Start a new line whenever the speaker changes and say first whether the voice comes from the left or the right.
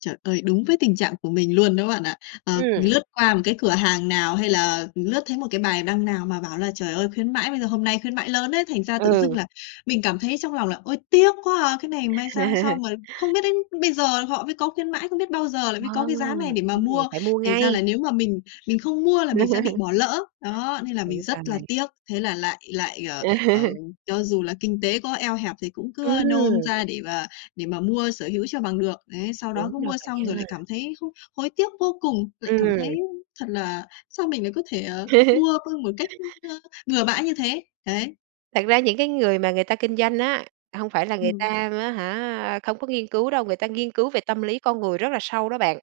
left: Trời ơi, đúng với tình trạng của mình luôn đó bạn ạ. Ờ,
right: Ừm.
left: lướt qua một cái cửa hàng nào hay là lướt thấy một cái bài đăng nào mà bảo là "Trời ơi, khuyến mãi, bây giờ hôm nay khuyến mãi lớn ấy." Thành ra tự dưng
right: Ừ.
left: là mình cảm thấy trong lòng là "Ôi, tiếc quá à!" cái này may sao xong rồi không biết đến bây giờ họ mới có khuyến mãi, không biết bao giờ là mới có
right: Ờ!
left: cái giá này để mà
right: Đúng rồi,
left: mua.
right: phải mua
left: Thành ra là
right: ngay.
left: nếu mà mình mình không mua là mình sẽ bị bỏ lỡ. Đó, nên là mình
right: Đúng
left: rất là
right: rồi.
left: tiếc. Thế là lại lại, ờ, ờ, cho dù là kinh tế có eo hẹp thì cũng cứ, ơ, nôn
right: Ừm.
left: ra để mà để mà mua sở hữu cho bằng được. Đấy, sau đó
right: Đúng
left: cứ
right: là
left: mua
right: vậy
left: xong rồi lại
right: á.
left: cảm thấy không hối tiếc vô cùng, lại cảm
right: Ừm.
left: thấy thật là sao mình lại có thể, ờ, mua luôn một cách, ưm, ơ, bừa bãi như thế. Đấy.
right: Thật ra những cái người mà người ta kinh doanh á, hông phải là người ta
left: Ừm.
right: á hả, không có nghiên cứu đâu, người ta nghiên cứu về tâm lý con người rất là sâu đó bạn.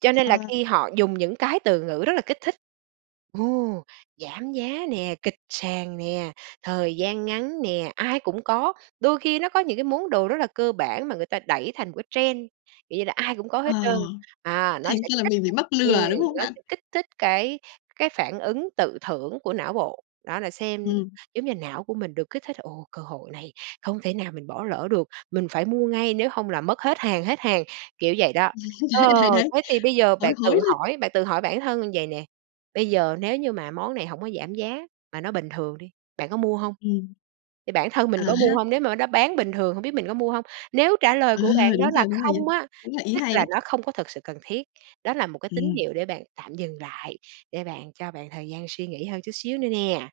right: Cho nên là
left: Ờ.
right: khi họ dùng những cái từ ngữ rất là kích thích, "Ồ! Giảm giá" nè, "kịch sàn" nè, "thời gian ngắn" nè, "ai cũng có", đôi khi nó có những cái món đồ rất là cơ bản mà người ta đẩy thành một cái trend. Kiểu như là, ai cũng có
left: Ờ,
right: hết trơn, à, nó
left: thành
right: sẽ
left: ra là
right: kích
left: mình bị
right: thích
left: mắc
right: ừm,
left: lừa, đúng không
right: nó
left: bạn?
right: sẽ kích thích cái cái phản ứng tự thưởng của não bộ, đó là xem
left: Ừm.
right: giống như, não của mình được kích thích "Ồ, cơ hội này không thể nào mình bỏ lỡ được, mình phải mua ngay, nếu hông là mất hết hàng, hết hàng." kiểu vậy đó. Ờ,
left: Đấy, đấy, đấy,
right: thế thì bây giờ
left: hối
right: bạn
left: hối
right: tự
left: lên.
right: hỏi bạn tự hỏi bản thân như vậy nè, bây giờ nếu như mà món này hổng có giảm giá mà nó bình thường đi, bạn có mua hông?
left: Ừm.
right: Thì bản thân
left: À
right: mình có mua
left: ha.
right: hông? Nếu mà nó bán bình thường hông biết mình có mua hông? Nếu trả lời
left: Ờ,
right: của bạn đó
left: đúng
right: là
left: rồi, đúng rồi nha,
right: "không" á,
left: cũng là ý
right: tức
left: hay
right: là
left: đấy.
right: nó không có thật sự cần thiết. Đó là một cái tín
left: Ừm.
right: hiệu để bạn tạm dừng lại, để bạn cho bạn thời gian suy nghĩ hơn chút xíu nữa nè.